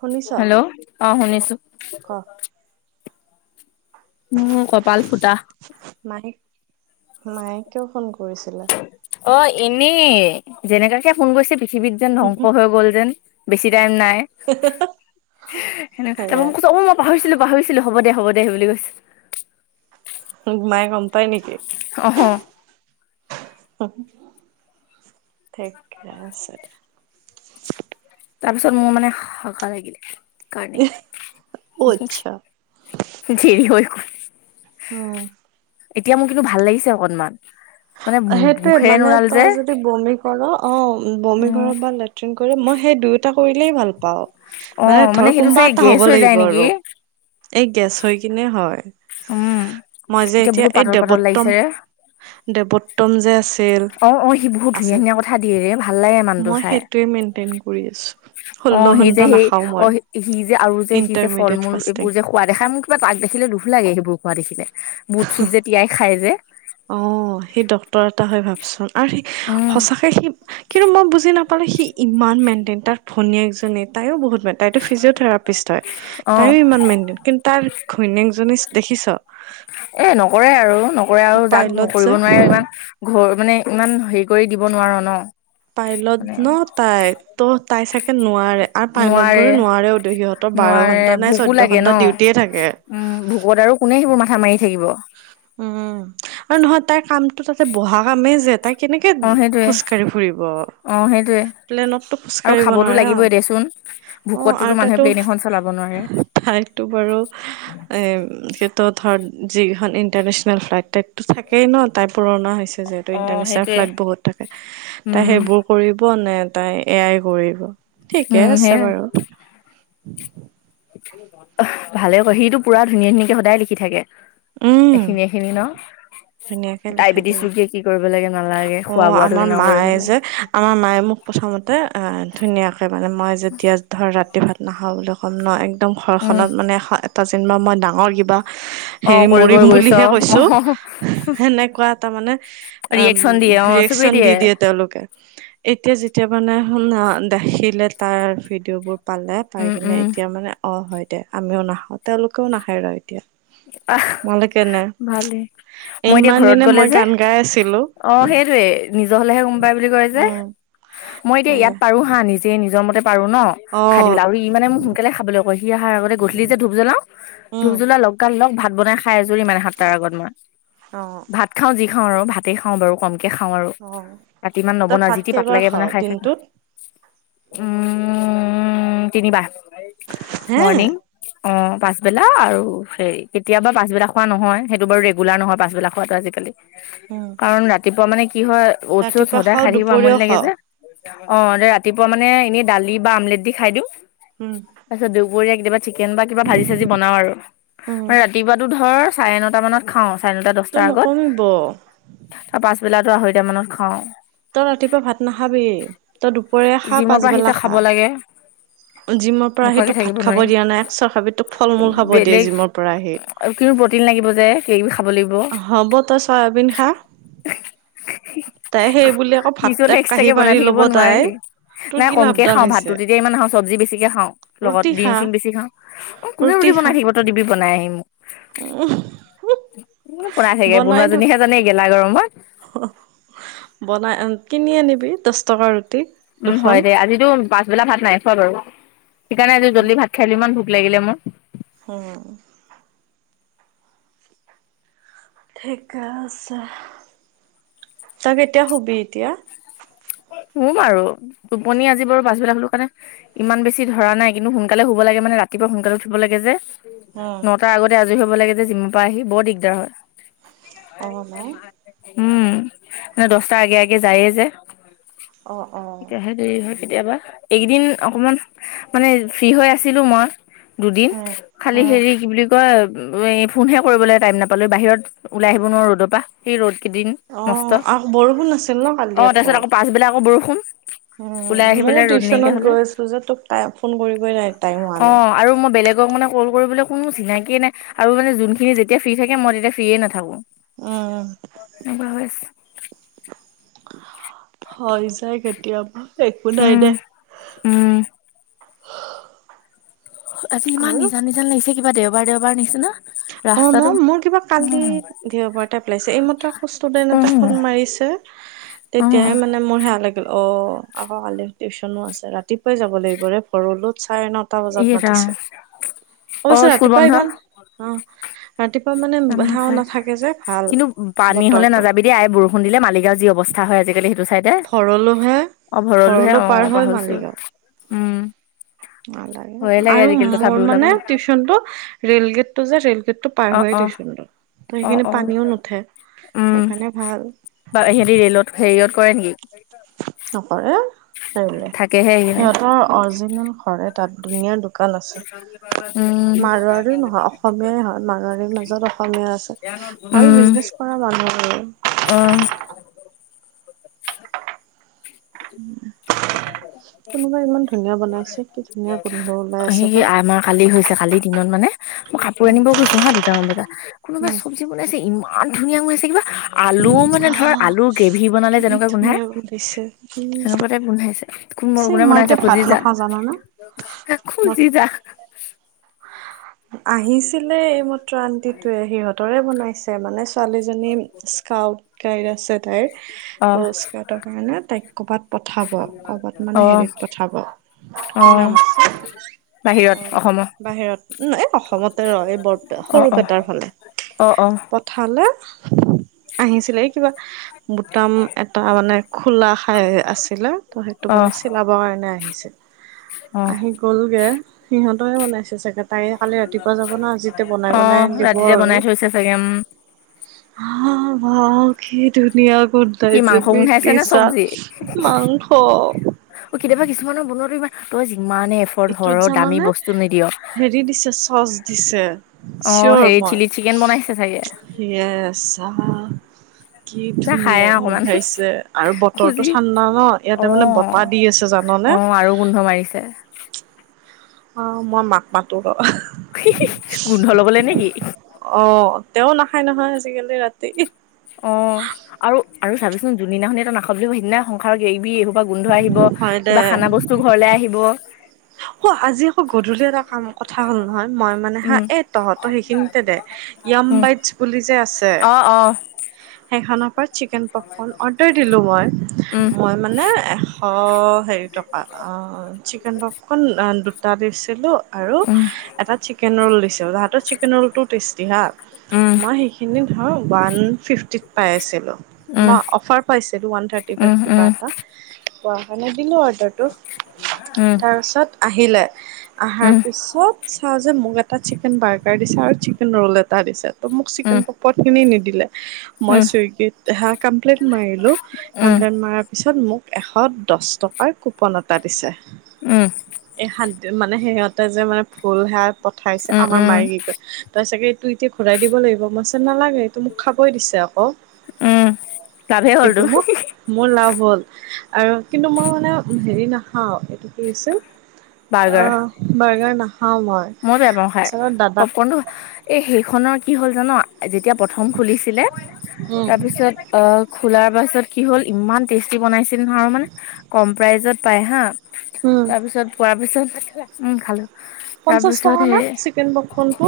শুনিছ? হেল্ল' অ', ক? উম, কপাল ফুটা। মায়েক, মায়ে কিয় ফোন কৰিছিলে? অ', এনেই যেনেকাকে ফোন কৈছে পৃথিৱীত যেন ধ্বংস হৈ গল যেন। বেছি টাইম নাই। তাৰপৰা হেৰে মোক কৈছে, অ মা পাহৰিছিলোঁ-পাহৰিছিলোঁ হ'ব দে-হ'ব দে বুলি কৈছে। মায়ে গম পায় নেকি? অ', সহ। ঠিকে আছেতে। তাৰপিছত মোৰ মানে সাগা লাগিলে, সেই কাৰণে। অ' আচ্ছা দেৰী হৈ গল। উম। এতিয়া মোৰ কিন্তু ভাল লাগিছে অকনমান, মানে মুখেৰে নলাল যে। অ', অ', বমি উম। কৰোঁ বা লেট্ৰিন কৰোঁ মই সেই দুই এটা কৰিলেই ভাল পাওঁ অ মানে ধৰ সেইটো কোনমবা চাগে এটা গেছ হ'ব হৈ যায় লাগিব নেকি আৰু। এই গেছ হৈ কিনে হয়। উম মই যে এতিয়া বহুত এই পাতল পাতল দেৱত্তম লাগিছে ৰে। দেৱত্তম জেচ অ অ সি বহুত ধুনীয়া-ধুনীয়া কথা দিয়ে ৰে, ভাল লাগে মানুহটো মই চাই। সেইটোৱে মেইনটেইন কৰি আছোঁ। অ ষোল্ল সেই ঘন্টা যে সেই, নাখাওঁ অ মই। সি যে আৰু যে সি যে ইণ্টাৰমিডিয়েট ফল-মূল ফাষ্টিং এইবোৰ যে খোৱা দেখাই মোৰ কিবা তাক দেখিলে লোভ লাগে সেইবোৰ খোৱা দেখিলে। বুট-চুট যে তিয়াই খাই যে। অ, সি ডক্তৰ এটা হৈ ভাবচোন আৰু সি উম সঁচাকে সি কিন্তু মই বুজি নাপালোঁ সি ইমান মেনটেইন তাৰ ভনীয়েক জনি, তাইও বহুত মেনটেন তাইতো ফিজিঅথেৰাপিষ্ট হয় অ তাইও ইমান মেইনটেইন, কিন্তু তাৰ ঘৈণীয়েকজনী দেখিছ এ নকৰে আৰু নকৰে আৰু যাক পাইলত যে নকৰিব নোৱাৰে ইমান ঘৰ মানে ইমান হেৰি কৰি দিব নোৱাৰ ন? পাইলট মানে ন' তাই। ত' তাই চাগে নোৱাৰে আৰু পাইলট নোৱাৰে বোৰে নোৱাৰেও ত' সিহঁতৰ বাৰ নোৱাৰে ঘন্টা নাই ভোকো চৈধ্য লাগে ন ঘন্টা ডিউটিয়ে থাকে। উম ভোকত আৰু কোনে সেইবোৰ মাথা মাৰি থাকিব? উম, আৰু নহয় তাইৰ কামটো তাতে বহা কামেই যে তাই কেনেকে অ সেইটোয়ে খোজ কাঢ়ি ব। অ সেইটোয়ে প্লেনতটো আৰু খোজকাঢ়িব খাবতো নোৱাৰে লাগিবই ন', দেচোন অ ভোকতটোতো আৰু মানুহে তাইতো প্লেন এখন চলাব নোৱাৰে ঠাইতটো বাৰু এম, সেইটো ধৰ যিগিখন ন ইণ্টাৰনেচনেল ফ্লাইট তাততো থাকেই ন তাই পুৰণা হৈছে যিহেতু অ ইন্টাৰনেচনেল সেইটোয়ে ফ্লাইট বহুত থাকে, তাই উম সেইবোৰ কৰিব নে তাই এয়াই কৰিব। ঠিকে উম সেয়াই আছে বাৰু। ভালে কয় সিটো পুৰা ধুনীয়া-ধুনীয়াকে সদায় লিখি থাকে। উম এইখিনি এইখিনি ন'? ধুনীয়াকে লিখা ডায়েবেটিছ দেই ৰোগীয়ে কি কৰিব লাগে নালাগে? অ খোৱা-বোৱাটো আমাৰ কেনেকুৱা কৰিব মায়ে লাগে? যে আমাৰ মায়ে মোক প্ৰথমতে ধুনীয়াকে মানে মই যেতিয়া ধৰ ৰাতি ভাত নাখাওঁ বুলি কম ন' একদম উম ঘৰখনত মানে এটা যেনিবা মই ডাঙৰ কিবা অ হেৰি কৰিব মৰিম গৈছ বুলিহে অ কৈছো সেনেকুৱা এটা মানে অম ৰিয়েকচন দিয়ে অ চবেই ৰিয়েকচন দি দিয়ে তেওঁলোকে। এতিয়া যেতিয়া মানে শুনা দেখিলে তাৰ ভিডিঅ' বোৰ পালে, পাই উম কিনে উম এতিয়া মানে অ হয় দে আমিও নাখাও। তেওঁলোকেও নাখায় ৰ এতিয়া। আহ, নহ'লে কেনে ভালেই। মই এতিয়া ইমান ঘৰত দিনে গলে মই যে, গান গাই আছিলো অ সেইটোয়ে নিজৰ হলেহে গম পায় বুলি কয় যে। উম মই এতিয়া সেয়া ইয়াত পাৰো হা নিজে নিজৰ মতে পাৰো ন'। অ খাই দিবলে আৰু ই মানে মোৰ সোনকালে খাবলৈ কয়। সি আহাৰ আগতে গধূলি যে ধূপ জ্বলাও, ধূপ উম জ্বলোৱা লগ লগা লগ ভাত বনাই খাই আজৰি মানে সাতটাৰ আগত মই। অহ। ভাত খাওঁ যি খাওঁ আৰু ভাতে খাওঁ বাৰু কম কে খাওঁ আৰু, অ ৰাতি ইমান তই নবনাও, ভাত যিটি কেইবাৰ পাতলাকে খাৱ বনাই খাই থৈ থই দিনটোত উম, তিনিবাৰ হে মৰ্ণিং অ পাছবেলা আৰু সেই কেতিয়াবা পাছবেলা খোৱা নহয় সেইটো বাৰু ৰেগুলাৰ নহয় পাছবেলা খোৱাটো আজিকালি। উম। কাৰণ ৰাতিপুৱা মানে কি হয় অ'ট্চ-চৌত ৰাতিপুৱা সদায় খাই খাওঁ থাকিব দুপৰীয়াও আমনি লাগে খাওঁ যে। অ দে ৰাতিপুৱা মানে এনেই দালি বা অমলেট দি খাই দিওঁ। উম। তাৰপিছত দৌবৰীয়া কিবা চিকেন বা কিবা ভাজি-চাজি বনাও আৰু। উম মানে ৰাতিপুৱাটো ধৰ চাৰে নটা মানত খাওঁ, চাৰে তোৰ নটা-দছটাৰ নকমিব আগত। তাৰ পাছবেলাটো আঢ়ৈটা মানত খাও। তই ৰাতিপুৱা ভাত নাখাবি, তই দুপৰীয়া খা, জিমৰ পৰা আহি যে পাছবেলা খাব খা। লাগে জিমৰ পৰা আহি নোখোৱাকে তোক থাকিব ভাত খাব নোৱাৰি দিয়া নাই একচৰ খাবি, তোক ফল-মূল খাব দিয়ে জিমৰ পৰা আহি। আৰু [unintelligible] প্ৰটিন লাগিব যে। কিবা-কিবি খাব লাগিব। হ'ব তই চয়াবিন খা। তাই সেই বুলি আকৌ ভাত নিজলে এক কাঁহি এক্সট্ৰাকে বনাই পাৰি থাকিব ল'ব তাই নোৱাৰি। তোৰ নাই কি কমকে লাভডাল খাওঁ ভাততো হৈছে তেতিয়া ইমান নাখাও, চব্জি বেছিকে খাওঁ, লগত ৰুটি খা ডিম-চিম বেছি খাওঁ। অ কোনে ৰুটি বনাই থাকিব, তই দিবি বনাই আহি মোক। কোনে বনাই থাকে? বনোৱা জনীহে জানে গেলা গৰমত। অহ, বনাই কিনি আনিবি দছ টকাৰ ৰুটি। উম, দুখন হয় দে আজিতো পাছবেলা ভাত নাই খোৱা বাৰু। সেইকাৰণে আজি জল্দি ভাত খাই দিলোঁ, ইমান ভোক লাগিলে মোৰ। উম। ঠিকে আছে। তই কেতিয়া শুবি এতিয়া? শুম আৰু, টোপনি আজি বাৰু পাছবেলা শুলো কাৰণে ইমান বেছি ধৰা নাই কিন্তু সোনকালে হুব লাগে মানে ৰাতিপুৱা সোনকালে উঠিব লাগে যে। উম নটাৰ আগতে আজৰি হব লাগে যে জিমৰ পৰা আহি, বৰ দিগদাৰ হয়। অ ন উম, মানে দছটাৰ আগে আগে যায়ে যে। অ', অ'। তেতিয়াহে হয় কেতিয়াবা, এইকেইদিন অকণমান মানে ফ্ৰী হৈ আছিলোঁ মই। দুদিন, উম খালি উম হেৰি কি বুলি ক কয়, এই ফোনহে কৰিবলে টাইম নাপালো বাহিৰত ওলাই আহিব নোৱাৰোঁ ৰ'দৰ পৰা, সেই ৰ'দ কেইদিন। মস্ত অ', আ বৰষুণ আছিল ন কালি আকৌ। আগবেলা আকৌ বৰষুণ। উম ওলাই আহিবলে ময়ো ৰ'দ নাইকিয়া টিউচনত হলে। গৈ আছিলো যে তোক টাই ফোন কৰিবই নাই টাইম হোৱা নাই অ', আৰু মই বেলেগ মোৰ মানে ক'ল কৰিবলৈ কোনো চিনাকিয়ে নাই আৰু মানে যোনখিনি যেতিয়া ফ্ৰী থাকে মই তেতিয়া ফ্ৰীয়ে নাথাকোঁ। উম। এনেুৱা হৈ আছ হৈ যায় কেতিয়াবা, একো নাই দে। উম উম। আজি ইমান আৰু নিজান-নিজান লাগিছে কিবা দেওবাৰ দেওবাৰ নিচিনা অ' ন, ৰাস্তাটো মোৰ কিবা কালি দেওবাৰ টাইপ লাগিছে। এই মাত্ৰ আকৌ ষ্টুডেণ্ট এটা উম ফোন মাৰিছে উম উম তেতিয়াহে মানে মোৰ হেয়া লাগ অ', আকৌ কালি টিউচনো আছে, ৰাতিপুৱাই যাব লাগিব ৰে ভৰলোত চাৰে ন এটা ই বজাত ৰাম মাতিছে। অ অৱশ্যে স্কুল ৰাতিপুৱা ইমান অ ৰাতিপুৱা মানে নাম সেৱা নাখায়, নাথাকে যে ভাল কিন্তু পানী হলে বতৰটো নাযাবি এয়া বৰষুণ দিলে মালিগাঁও যি অৱস্থা হয় আজিকালি সেইটো চাই দে, ভৰলোহে অ' ভৰলোহে ভৰলো পাৰ অ', হৈ পাহৰিছো উম। লাগে, ভয়ে আৰু আজিকালি তথাপি মোৰ মানে ওলাবলে টিউচনটো ৰেইল গেটটো যে ৰেইল গেটটো পাৰ অ হৈ অ টিউচনটো। ত' অ সেইখিনি অ পানীও নুঠে উম সেইকাৰণে ভাল। বা সিহঁতি ৰে'লত হেৰিত কৰে নিকি? নকৰ, থাকেহে সেইখিনি সিহঁতৰ অৰিজিনেল ঘৰে তাত দুুনীয়া দু দুকান আছে। মাৰোৱাৰীও নহয়, অসমীয়াই হয় মাৰোৱাৰীৰ মাজত অসমীয়া আছে। উম। অ', মানুহ [unintelligible] অ'। [unintelligible] কোনোবা ইমান ধুনীয়া বনাইছে, কি ধুনীয়া গোন্ধ ওলাই আছে সেই পাই। আমাৰ কালি হৈছে, কালিৰ দিনত মানে মই কাপোৰ উম আনিব গৈছো হা দুটামান বজাত কোনোবা উম চব বনাইছে ইমান ধুনীয়া গুনাইছে কিবা, আলুও মানে ধৰ আলু গ্ৰেভি বনালে যেনেকুৱা গোন্ধাই। দিছে, উম। সেনেকুৱা টাইপ গোন্ধাইছে চি [unintelligible] মই বনাইছে এতিয়া ভাত খুজি যা, নাখাওঁ জানানে। খুজি যা। আহিছিলে এইমাত্ৰ আন্টিটয়ে সিহঁতৰে বনাইছিল। মানে ছোৱালীজনী স্কাউট গাইড আছে তাইৰ, অ ত' স্কাউট কাৰণে তাই কবাত পঠাব, কবাত অ মানে হেৰিত পঠাব অ কি নাম আছে? অ বাহিৰত অসমৰ বাহিৰত ন? এই অসমতে ৰ এই বৰপে অ সৰু অ পেটাৰ ফালে। অ অ পঠালে, আহিছিল এই কিবা বুটাম এটা মানে খোলা খাই আছিলে ত, সেইটো অ মানে চিলাবৰ কাৰণে আহ আহিছে। অ'। আহি গ'লগে, সিহঁতে বনাইছে চাগে। তাৰে কালি ৰাতিপুৱা যাব ন, আজিতেয়া অ বনাই-বনাই দিব ৰাতিতে বনাই আৰু। থৈছে চাগে উম হ ৱাও, কি ধুনীয়া গোন কি মাংস [unintelligible] গোন্ধাইছে নে বিটিছা চব্জি মাংস। অ', কেতিয়াবা কিছুমানৰ বনোৱা ইমান তই যিমানে এইটোত ঘৰৰ দামী জানানে বস্তু নিদিয় হেৰি দিছে চচ দিছে অ, হেই চিলি চিকেন বনাইছে চাগে। য়েছ অহ কি যা খাই ধুনীয়া আহ অকমান গন্ধাইছে আৰু খুজি বতৰটো ঠাণ্ডা ন? অ ইয়াতে মানে বতাহ দি আছে অ জাননে? আৰু গোন্ধ মাৰিছে অ', মই মাক মাতো ৰ। হি-হি গোন্ধ ল'ব লৈ নেকি? অ', তেও নাখায় নহয় আজিকালি ৰাতি। অ', আৰু - আৰু চাবিচোন যোনদিনাখন তই নাখাও বুলি ক সেইদিনাই সংসাৰৰৰিবি গোন্ধ আহিব হয় দে কিবা খানা বস্তু ঘৰলে আহিব। অ', আজি আকৌ গধূলি এটা কাম কথা হ'ল নহয় মই মানে হা উম এ তহঁতৰ সেইখিনিতে দে য়াম উম বাইটছ বুলি যে আছে? অ', অ'। এখন ওৰত [unintelligible] চিকেন পপকন অৰ্ডাৰ দিলো মই। উম মই মানে এশ হেৰি টকা আহ চিকেন পাপকন দুটা দিছিলোঁ আৰু উম এটা চিকেন ৰল দিছোঁ। তাহাঁতৰ চিকেন ৰলটো টেষ্টি হা। উম মই তিনিদিন ধৰ ওৱান ফিফটিত পাই আছিলোঁ। মই অফাৰ পাইছিলোঁ one thirty um five um কিবা উম এটা, পোৱা কাৰণে দিলো অৰ্ডাৰটো উম। তাৰপিছত আহিলে, আহাৰ উম পিছত চাও যে মোক এটা চিকেন বাৰ্গাৰ দিছে আৰু চিকেন ৰল এটা দিছে, ত মোক উম চিকেন পখিনি নিদিলে উম উম মই চুইগ কমপ্লেইন মাৰিলোঁ, উম কমপ্লেইম মাৰা তাৰপিছত মোক এশ দহ টকাৰ কুপন এটা দিছে। উম। এই মানে সিহঁতে যে মানে ভুল হে পঠাইছে আমাৰ উম মাৰে কি কয় তই চাগে এইটো এতিয়া ঘূৰাই দিব লাগিব মইছে নালাগে এইটো মোক খাবই দিছে আকৌ। উম লাভেই কিন্তু হ'লতো মোক মোৰ লাভ হ'ল। আৰু কিন্তু মই মানে হেৰি নাখাওঁ এইটো কি হৈছে অ, বাৰ্গাৰ নাখাও মই। মইও বেয়া পাওঁ খায়। তাৰপিছত দাদাক পপকনটো এই সেইখনৰ কি হ'ল জান? যেতিয়া প্ৰথম খুলিছিলে, তাৰপিছত অ, খোলাৰ পাছত কি হ'ল ইমান টেষ্টি বনাইছিল নহয় মানে কম প্ৰাইজত পায় হা। উম তাৰ পিছত পোৱাৰ পিছত, উম খালোঁ। পঞ্চাছ তাৰপিছত টকা নে হেই চিকেন পপকৰ্ণটো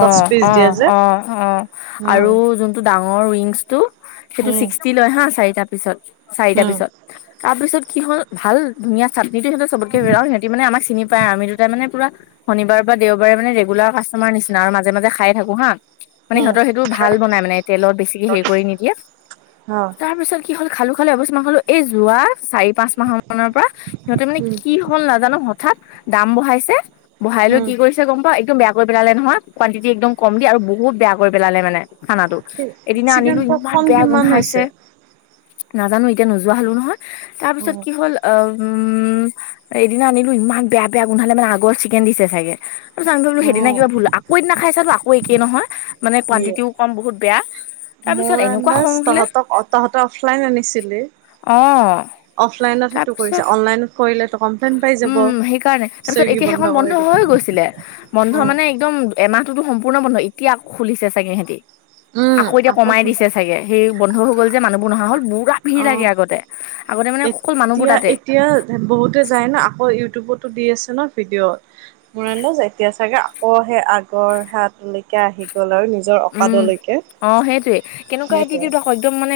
দহ পিচ দিয়ে অ', যে অ', অ', উম আৰু যোন টো ডাঙৰ উইংছ টো সেইটো উম ছিক্সটি লয় হা চাৰিটা পিছত-চাৰিটা উম পিছত। তাৰপিছত কি হল ভাল ধুনীয়া চাত্নিটো সিহঁত চবতকে বিৰাও সিহঁতি মানে চিনি পাই আৰু আমিতো মানে পুৰা শনিবাৰ বা দেওবাৰে মানে ৰেগুলাৰ কাষ্টমাৰ নিচিনা আৰু মাজে-মাজে খাই থাকো হা। মানে উম সিহঁতৰ সেইটো ভাল বনাই মানে তেলত বেছিকে হেৰি কৰি নিদিয়ে। অ' তাৰপিছত কি হ'ল খালো খালো এবছ মান খালো এই যোৱা চাৰি পাঁচ মাহৰ মৰ পৰা সিহঁতে মানে উম কি হল নাজানো হঠাৎ দাম বঢ়াইছে বঢ়াই লৈ উম কি কৰিছে গম পাও একদম বেয়া কৰি পেলালে নহয় কুৱানটিটি একদম কম দি আৰু বহুত বেয়া কৰি পেলালে মানে। খানাটো। এদিন চিকেন আনিলো ইমান পপকৰ্ণ বেয়া কিমান গোন্ধাইছে হৈছে নাজানো এতিয়া নোযোৱা হলোঁ নহয়। তাৰ পিছত অ' কি হ'ল উম, এদিনা আনিলোঁ, ইমান বেয়া-বেয়া গোন্ধালে মানে আগৰ চিকেন দিছে চাগে। তাৰিছ [unintelligible] সেইদিনা অ' কিবা ভুল আকৌ এদিনা খাই চালোঁ আকৌ একেই নহয় ইয়ে কুৱানটিওম বহুত বেয়া। তাৰ পিছত মোৰ এনেকুৱা আন্দাজ খং উঠিলে তহঁতক তাহঁতে অফলাইন আনিছিলি? অ অফলাইনত সেইটো তাৰপিছত কৰিছে অনলাইনত কৰিলেটো কম। উম সেইকাৰণে তাৰ পিছত এতিয়া সেইখন বন্ধ কৰি দিব হৈ গৈছিলে, বন্ধ উম মানে একদম এমাহটোতো সম্পূৰ্ণ বন্ধ এতিয়া আকৌ খুলিছে চাগে সেতি আকৌ এতিয়া কমাই দিছে সেইয়ে সেই বন্ধ হৈ গ'ল যে মানুহবোৰ নহা হল পোৰা ভিৰ অ' লাগে আগতে আগতে মানে অকল মানুহবোৰ এতিয়া তাতে। এতিয়া বহুতে যায় ন আকৌ ইউটিউবতো দি আছে ন ভিডিঅ'ত। মৰেন যে এতিয়া চাগে আকৌ সেই আগৰ হাতলৈকে আহি গ'ল আৰু নি। উম অ সেইটোৱে কেনেকুৱা সেইটোৱে অতিতিউদ একদম মানে